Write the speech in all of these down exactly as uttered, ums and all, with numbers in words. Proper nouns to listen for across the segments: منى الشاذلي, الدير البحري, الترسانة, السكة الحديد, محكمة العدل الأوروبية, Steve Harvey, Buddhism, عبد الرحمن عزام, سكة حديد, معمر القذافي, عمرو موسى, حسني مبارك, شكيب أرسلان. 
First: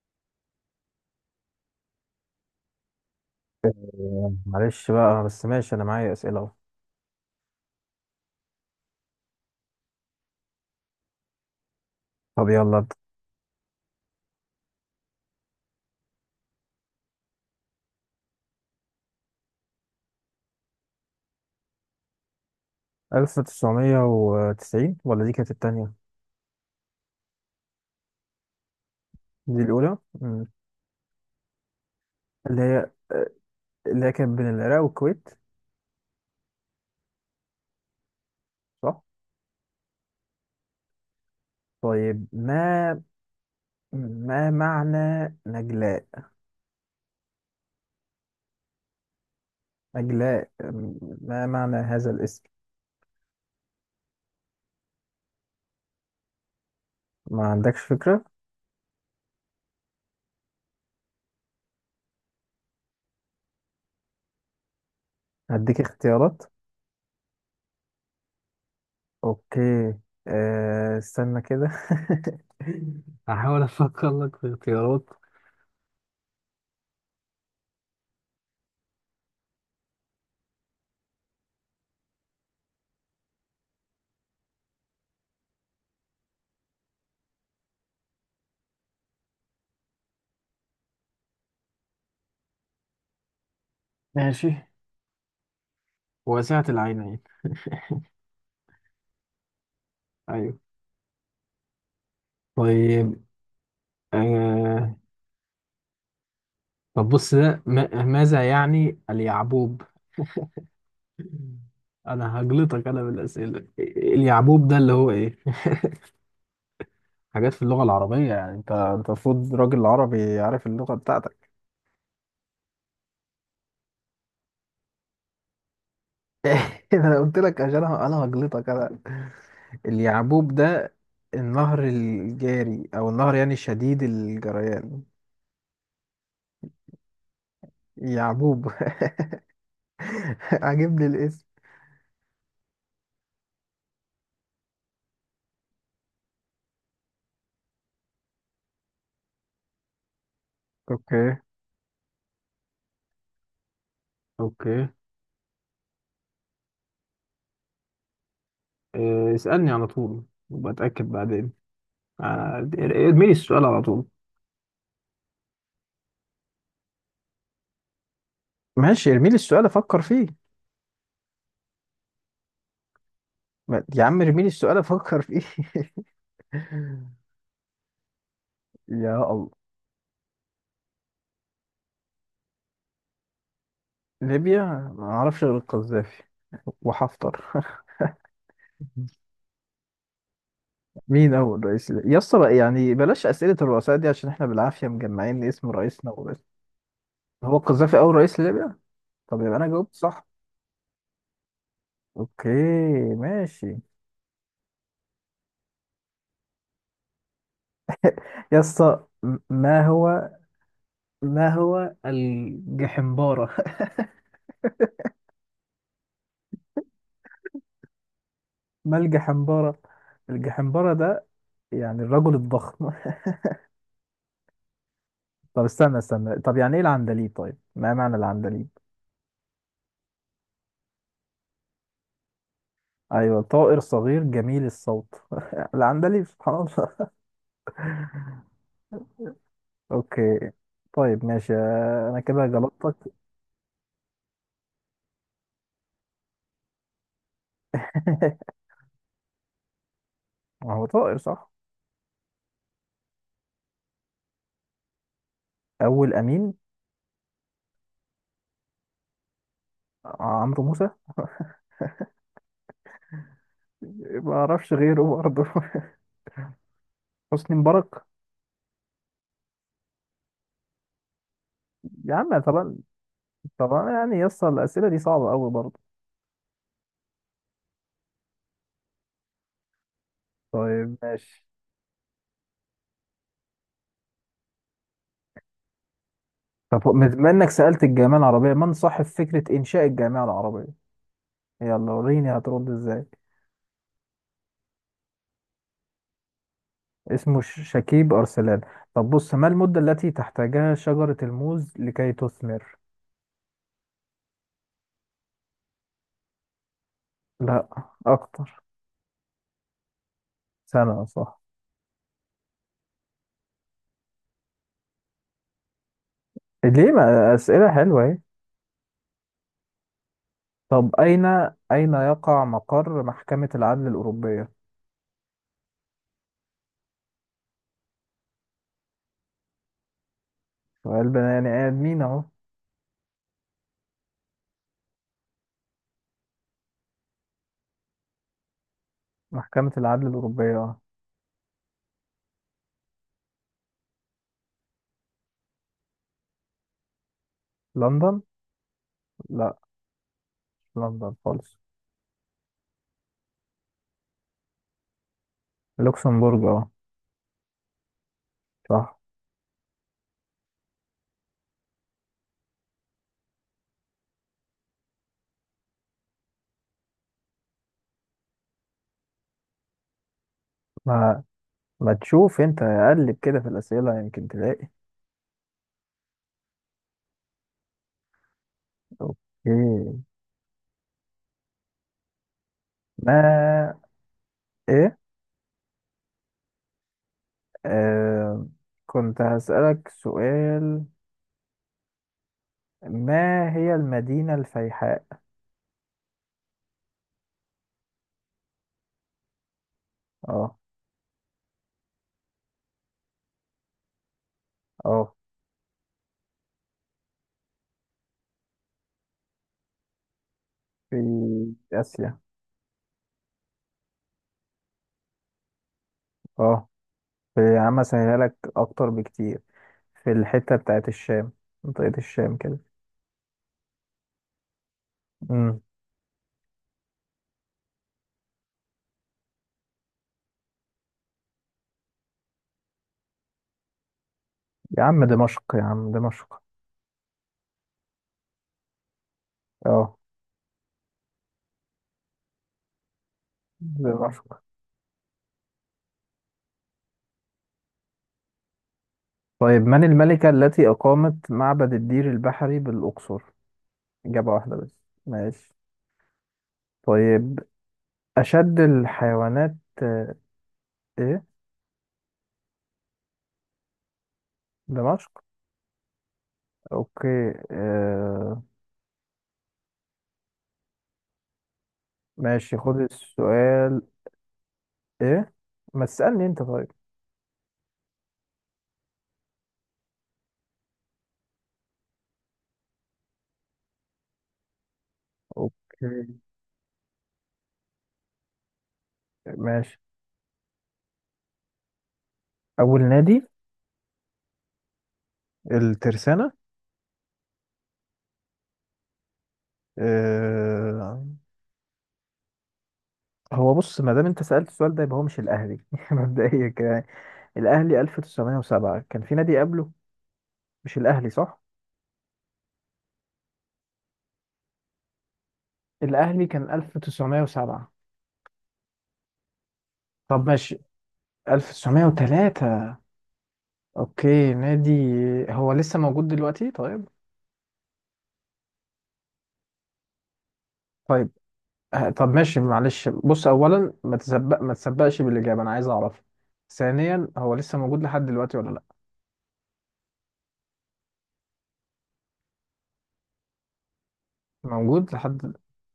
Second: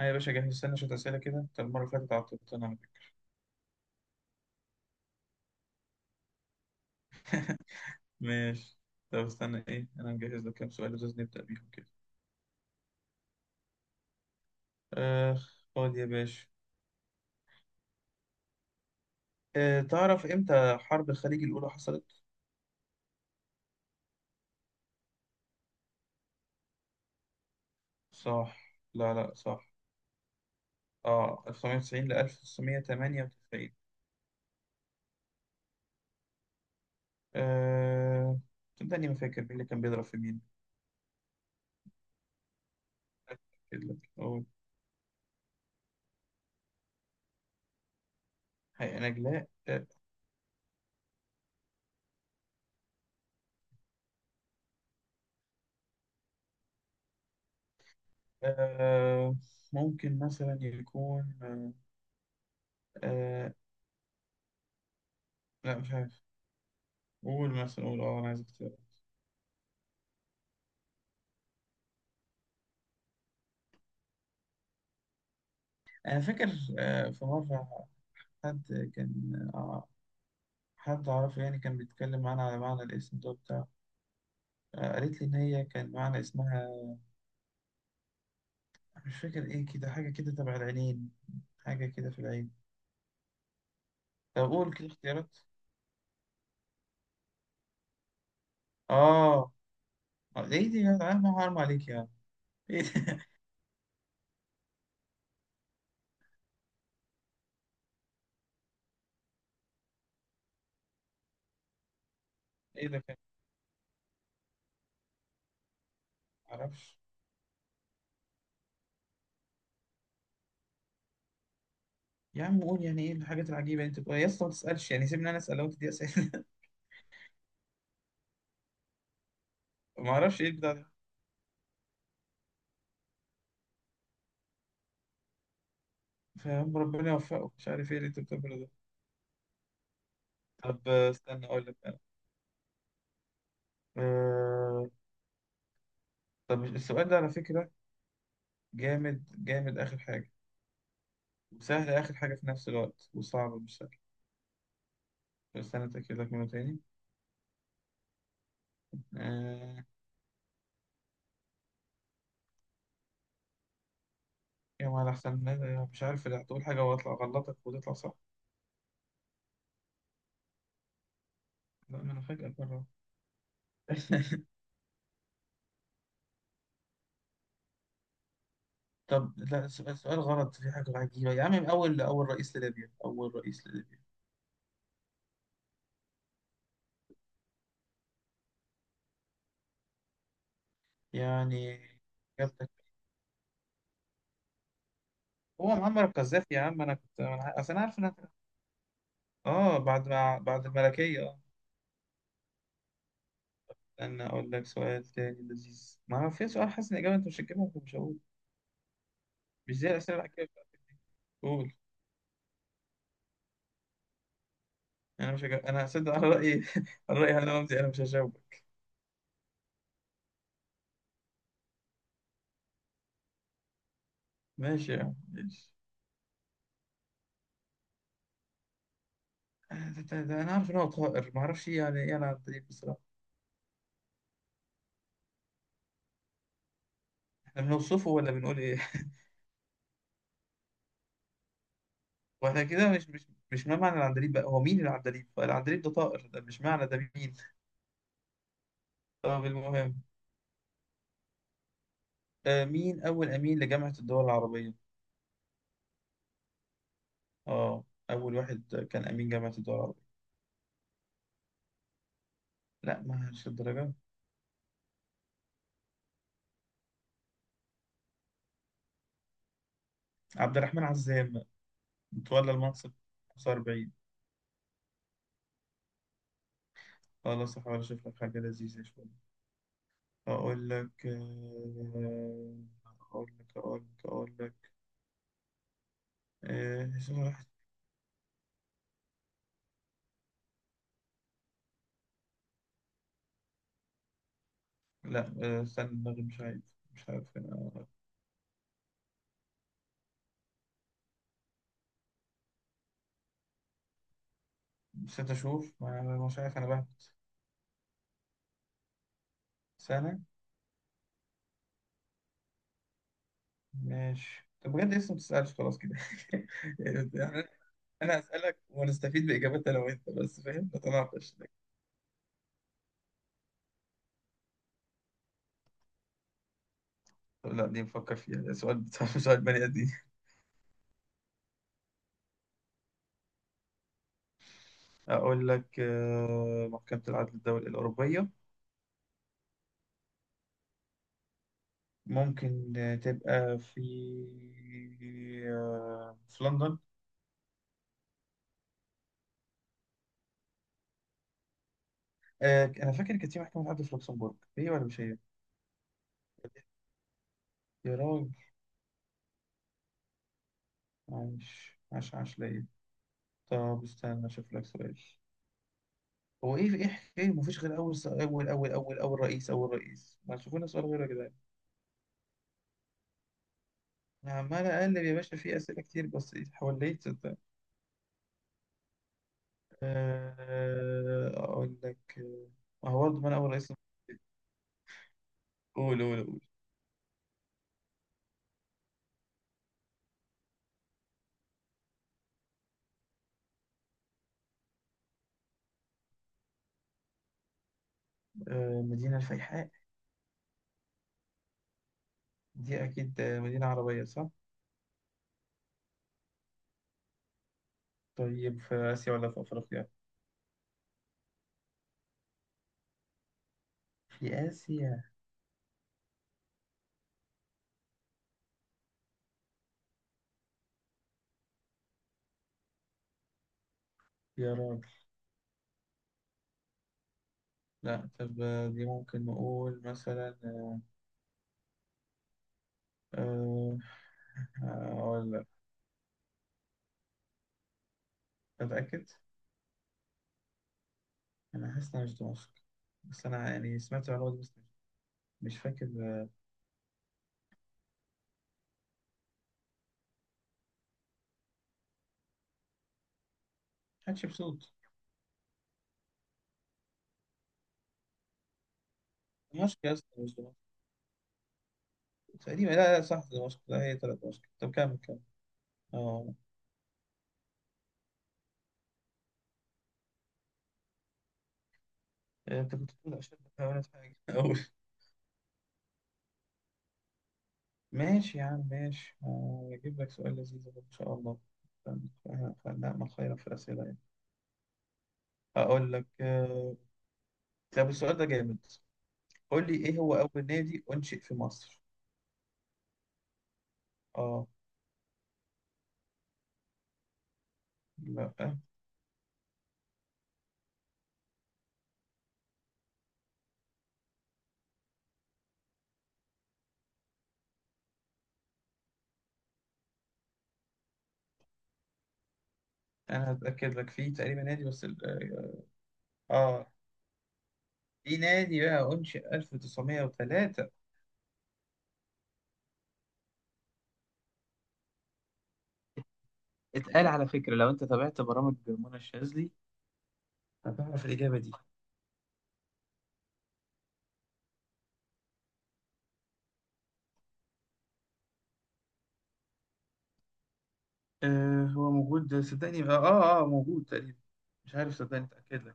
أيوة يا باشا، جهز، استنى شوية أسئلة كده. طب المرة اللي فاتت عطلت أنا. آه، معلش بقى، بس ماشي، انا معايا اسئله اهو. ماشي. طب استنى إيه؟ أنا مجهز لك كام سؤال لازم نبدأ بيهم كده. طب يلا ابدا. آخ، خد يا باشا. آه تعرف إمتى حرب الخليج الأولى حصلت؟ ألف وتسعمية وتسعين، ولا دي كانت التانية؟ صح. لا لا دي صح. الاولى. مم. آه ألف وتسعمية وتسعين ل اللي هي آه، ألف وتسعمية وتمنية وتسعين. اللي هي كانت بين العراق والكويت. آه صح. صدقني ما فاكر مين اللي كان بيضرب في مين. طيب، ما أتأكد لك أقول. ما معنى نجلاء؟ حقيقة نجلاء آه نجلاء، آم، ما معنى هذا الاسم؟ ما عندكش فكره. آه، ممكن مثلا يكون آه آه، لا هديك مش عارف. اختيارات. قول مثلا، قول اه انا عايز اختيار. اوكي. أه استنى كده هحاول افكر لك في اختيارات. أنا فاكر آه، في مرة حد كان، آه، حد أعرفه يعني كان بيتكلم معانا على معنى الاسم ده بتاع. قالت لي إن هي كان معنى اسمها مش فاكر إيه، كده حاجة كده تبع العينين، حاجة كده في العين. ماشي. طب قول كده اختيارات. واسعة العينين. آه آه، ايوه. إيه دي يا عم؟ حرام عليك يا عم! إيه ده؟ طيب. آه... طب بص ده، ما... ماذا يعني اليعبوب؟ أنا هجلطك إيه ده أنا كان؟ بالأسئلة. اليعبوب ده اللي هو إيه؟ معرفش. حاجات في اللغة العربية، يعني أنت أنت المفروض راجل عربي عارف اللغة بتاعتك. يا عم قول يعني إيه الحاجات العجيبة اللي أنت بتقولها يا اسطى؟ ما تسألش يعني، سيبني أنا أسأل. لو أنت دي أسئلة! أنا قلت لك عشان أنا أنا هجلطك أنا. معرفش إيه اليعبوب البتاع ده. ده النهر الجاري، أو النهر يعني شديد الجريان. فاهم، ربنا يوفقه، مش عارف إيه اللي أنت بتعمله يعبوب ده. طب عاجبني آه، الاسم. استنى أقول لك أنا. آه، طب السؤال ده على فكرة جامد جامد، آخر حاجة، اوكي. وسهل آخر حاجة في نفس الوقت، وصعب مش سهل. اوكي. بس أنا أتأكد لك منه تاني. آه، اسألني آه. على طول وبتأكد بعدين. آه، ارمي لي السؤال على طول. يا ما أحسن مش عارف، لا تقول حاجة وأطلع أغلطك وتطلع صح. ماشي، ارمي لي السؤال افكر فيه. لا، ما أنا فجأة بره. ما- يا عم ارمي لي السؤال افكر فيه يا طب، الله. لا السؤال سؤال غلط في حاجة عجيبة يا عم. من أول أول رئيس لليبيا أول رئيس لليبيا؟ ليبيا. ما اعرفش غير القذافي وحفتر مين اول يعني رئيس ليبيا؟ يا اسطى، إجابتك يعني بلاش اسئله الرؤساء دي، عشان احنا بالعافيه مجمعين اسم هو معمر رئيسنا وبس. القذافي يا عم. أنا كنت أنا هو ع- أصل أنا القذافي عارف اول إنك. رئيس ليبيا؟ طب يبقى انا آه، جاوبت بعد صح. ما بعد الملكية. اوكي. ماشي. استنى أقول لك سؤال تاني لذيذ. ما أنا في سؤال حاسس إن الإجابة أنت مش هتجيبها، فمش هقول. يا اسطى م- مش ما زي الأسئلة اللي هو حكيتها بتاعتك دي. ما قول. هو الجحمبارة؟ أنا مش هجيب. أنا هصدق على رأيي، على رأيي أنا رمزي أنا مش هجاوبك. ما الجحمبارة؟ الجحمبارة ده يعني الرجل الضخم. ماشي يا عم طب ماشي. استنى استنى، طب يعني ايه العندليب؟ طيب ما معنى العندليب؟ آه، ده- ده- ده أنا عارف إن هو طائر، ما أعرفش إيه يعني إيه العندليب بصراحة. ايوه، طائر صغير جميل الصوت العندليب، سبحان الله. إحنا بنوصفه ولا بنقول إيه؟ اوكي. طيب ماشي، انا كده وإحنا كده مش غلطتك. مش مش ما معنى العندليب بقى. هو مين العندليب؟ العندليب ده طائر، ده مش معنى، ده مين. طب المهم، ما هو طائر، صح. آه، مين أول أمين لجامعة الدول العربية؟ اول امين. آه، أول واحد كان أمين جامعة الدول العربية. عمرو موسى. لا، ما مش الدرجة. ما اعرفش غيره برضه. حسني مبارك. عبد الرحمن عزام، يا عم تولى طبعا. المنصب طبعا، خمسة وأربعين. يعني يسطا الاسئله دي صعبه قوي برضه. خلاص أحاول أشوف لك حاجة لذيذة شوية، أقول طيب لك ماشي. آه، أقول لك أقول لك أقول لك طب آه، بما راح- انك سالت الجامعه العربيه، من صاحب فكره انشاء الجامعه العربيه؟ يلا وريني هترد ازاي. لا آه، استنى دماغي مش عارف، مش عارف اسمه ش- أنا. شكيب أرسلان. طب بص، ما المدة التي تحتاجها شجرة الموز لكي تثمر؟ نسيت أشوف، ما- مش عارف أنا بهبت. لا، أكتر. سنة. سنة، صح. ماشي. طب بجد لسه ما بتسألش خلاص كده ليه؟ ما يعني. أسئلة حلوة اهي. أنا هسألك ونستفيد بإجابات أنا وأنت بس، فاهم؟ ما طب أين، طلعتش. أين يقع مقر محكمة العدل الأوروبية؟ لا، دي نفكر فيها. ده سؤال، سؤال بني آدم. سؤال بني يعني آدمين أهو. أقول لك آه، محكمة العدل الدولي الأوروبية محكمة العدل الأوروبية، أه. ممكن آه، تبقى في، آه، في لندن. لندن. لا، مش لندن خالص. آه، أنا فاكر كانت في محكمة عدل في لوكسمبورغ، هي ولا مش هي؟ لوكسمبورج أه. يا راجل، صح. عايش! عاش عاش ليا. طب استنى أشوف لك سؤال. هو إيه إيه حكاية مفيش غير أول س- أول أول أول أول رئيس، أول رئيس ما تشوفونا سؤال غير ما كده؟ ما تشوف أنت، قلب كده في الأسئلة يمكن أنا عمال تلاقي. أقلب يا باشا في أسئلة كتير بس، حوليت صدق. أوكي. آه، أقول لك، آه، ما هو ما. برضه من أول رئيس. إيه. قول قول آه، كنت هسألك سؤال. ما هي المدينة الفيحاء؟ آه، مدينة الفيحاء، اه. دي أكيد آه، مدينة عربية صح؟ اه. طيب في آسيا ولا في أفريقيا؟ في آسيا. في آسيا. اه. في، يا عم، أسهلها لك أكتر بكتير. في الحتة بتاعت الشام، منطقة الشام كده. يا راجل. امم لا طب آه، دي ممكن نقول مثلا أه، يا آه، عم أقول دمشق، لك. يا عم دمشق. أتأكد. اه. أنا حاسس إنها مش دمشق، بس أنا يعني سمعت دمشق. المعلومة دي بس، مش فاكر آه، طيب، من الملكة التي أقامت معبد الدير البحري بالأقصر؟ إجابة واحدة حتشبسوت. بس. ماشي. طيب. أشد الحيوانات. دمشق يا آه، اسطى مش دمشق إيه. تقريبا، لا لا صح دمشق، لا هي طلعت دمشق. طب كمل دمشق. كمل. أه، اوكي آه. ماشي، آه، أنت خد كنت بتقول عشان بحاول السؤال. أتحاجج. ايه. ما تسألني انت طيب. ماشي يا عم ماشي. هجيب لك سؤال لذيذ أهو إن شاء الله. ف- ف- فنعمل خيرا في الأسئلة يعني. هقول لك اوكي. آه، طب السؤال ده جامد. قول لي ماشي. إيه هو أول نادي أنشئ في مصر؟ اول نادي. آه. الترسانة. لا. آه. هو بص، ما دام انت سألت السؤال ده يبقى هو مش الاهلي مبدئيا كده يعني. الاهلي ألف وتسعمية وسبعة، كان في نادي قبله مش الاهلي صح. أنا هتأكد لك، فيه تقريبا نادي بس ال- الاهلي آه كان آه، ألف وتسعمية وسبعة. في نادي بقى أنشئ طب ماشي ألف وتسعمية وتلاتة. ألف وتسعمية وتلاتة. اوكي، نادي. هو لسه موجود دلوقتي؟ طيب. اتقال على فكرة لو أنت تابعت برامج منى الشاذلي هتعرف طيب. الإجابة دي. آه. طب ماشي معلش، بص، اولا، ما تسبق ما تسبقش بالاجابه، انا عايز اعرف. ثانيا، هو لسه موجود لحد دلوقتي ولا لا؟ آه هو موجود صدقني، آه آه آه، موجود تقريبا. مش موجود عارف صدقني لحد. أتأكد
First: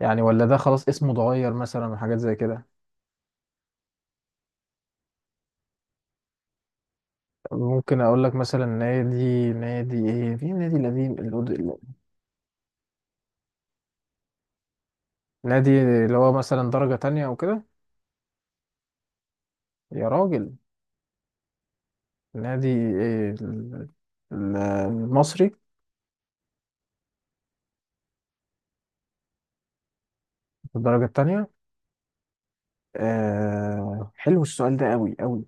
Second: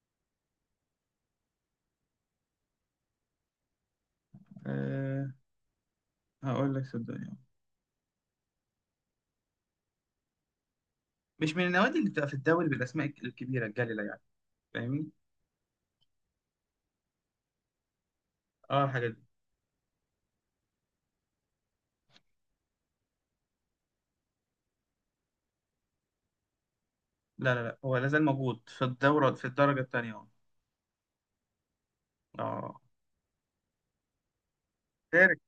يعني، ولا ده خلاص اسمه اتغير مثلا من حاجات زي كده؟ لك، هقول لك صدقني. ممكن اقول لك مثلا، نادي نادي ايه في نادي القديم. مش من الأد- النوادي اللي بتبقى في الدوري بالاسماء الكبيره الجليله يعني، فاهمني؟ نادي اللي هو مثلا درجه تانية او كده. اه، الحاجات دي. يا راجل. نادي ايه ال- ال- المصري. لا لا لا هو لازال موجود في الدوره، في الدرجه الثانيه. اه. في الدرجه التانية. آه. آه، حلو السؤال ده قوي شارك قوي.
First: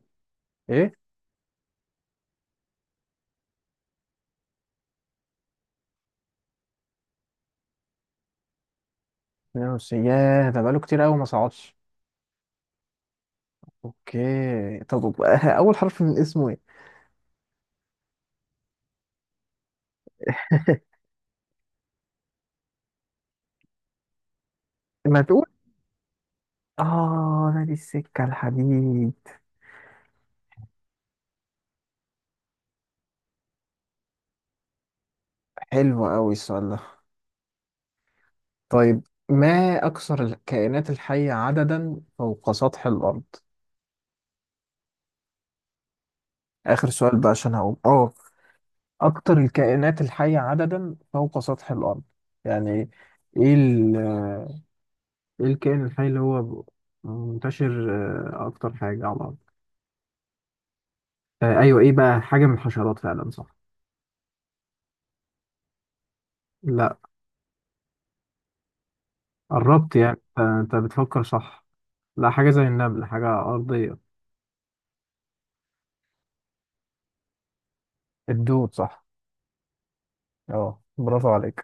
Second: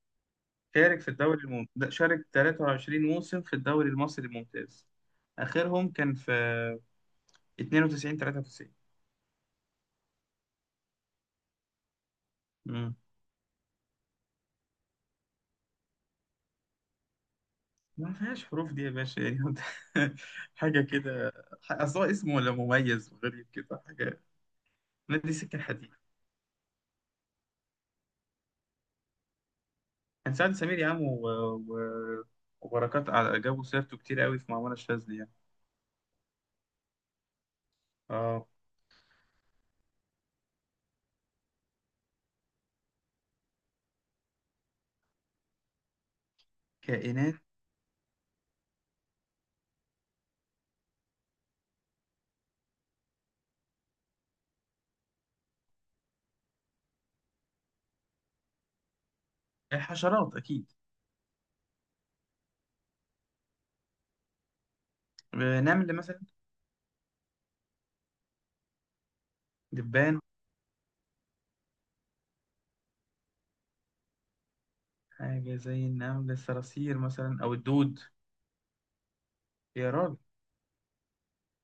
شارك ايه. في الدوري الممتاز شارك تلاتة وعشرين موسم في الدوري المصري الممتاز. اخرهم كان في اتنين وتسعين تلاتة وتسعين. اتنين وتسعين، ياه ده بقاله كتير قوي ما صعدش. امم. اوكي. طب اول حرف من اسمه ايه؟ ما فيهاش حروف دي يا باشا، يعني انت. حاجه كده. اصل هو اسمه ولا مميز وغريب كده حاجه. ما نادي تقول. سكه حديد. اه، نادي السكة الحديد. كان سعد سمير يا عم، و... و... وبركات، على جابوا سيرته كتير قوي في معمارة الشاذ دي يعني. حلو قوي السؤال ده. اه. طيب، ما اكثر الكائنات الحية عددا فوق سطح الارض؟ اخر سؤال بقى كائنات. عشان هقوم اه. اكثر الكائنات الحية عددا فوق سطح الارض، يعني. ايه ال. ايه الكائن الحي اللي هو منتشر، آه، اكتر حاجة على الارض. آه، حشرات اكيد. آه، ايوه، ايه بقى حاجة من الحشرات فعلا، صح. آه، نمل مثلا. لا. قربت يعني، دبان. آه، انت بتفكر صح. لا، حاجة زي النمل، حاجة أرضية. حاجة زي النمل، الصراصير مثلا او الدود. الدود، صح. يا راجل. اه، برافو عليك.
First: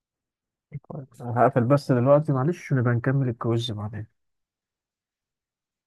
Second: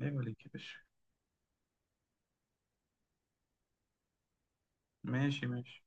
عيب عليك يا باشا. طيب، أنا هقفل بس دلوقتي، معلش، ونبقى نكمل الكويز بعدين. ماشي ماشي.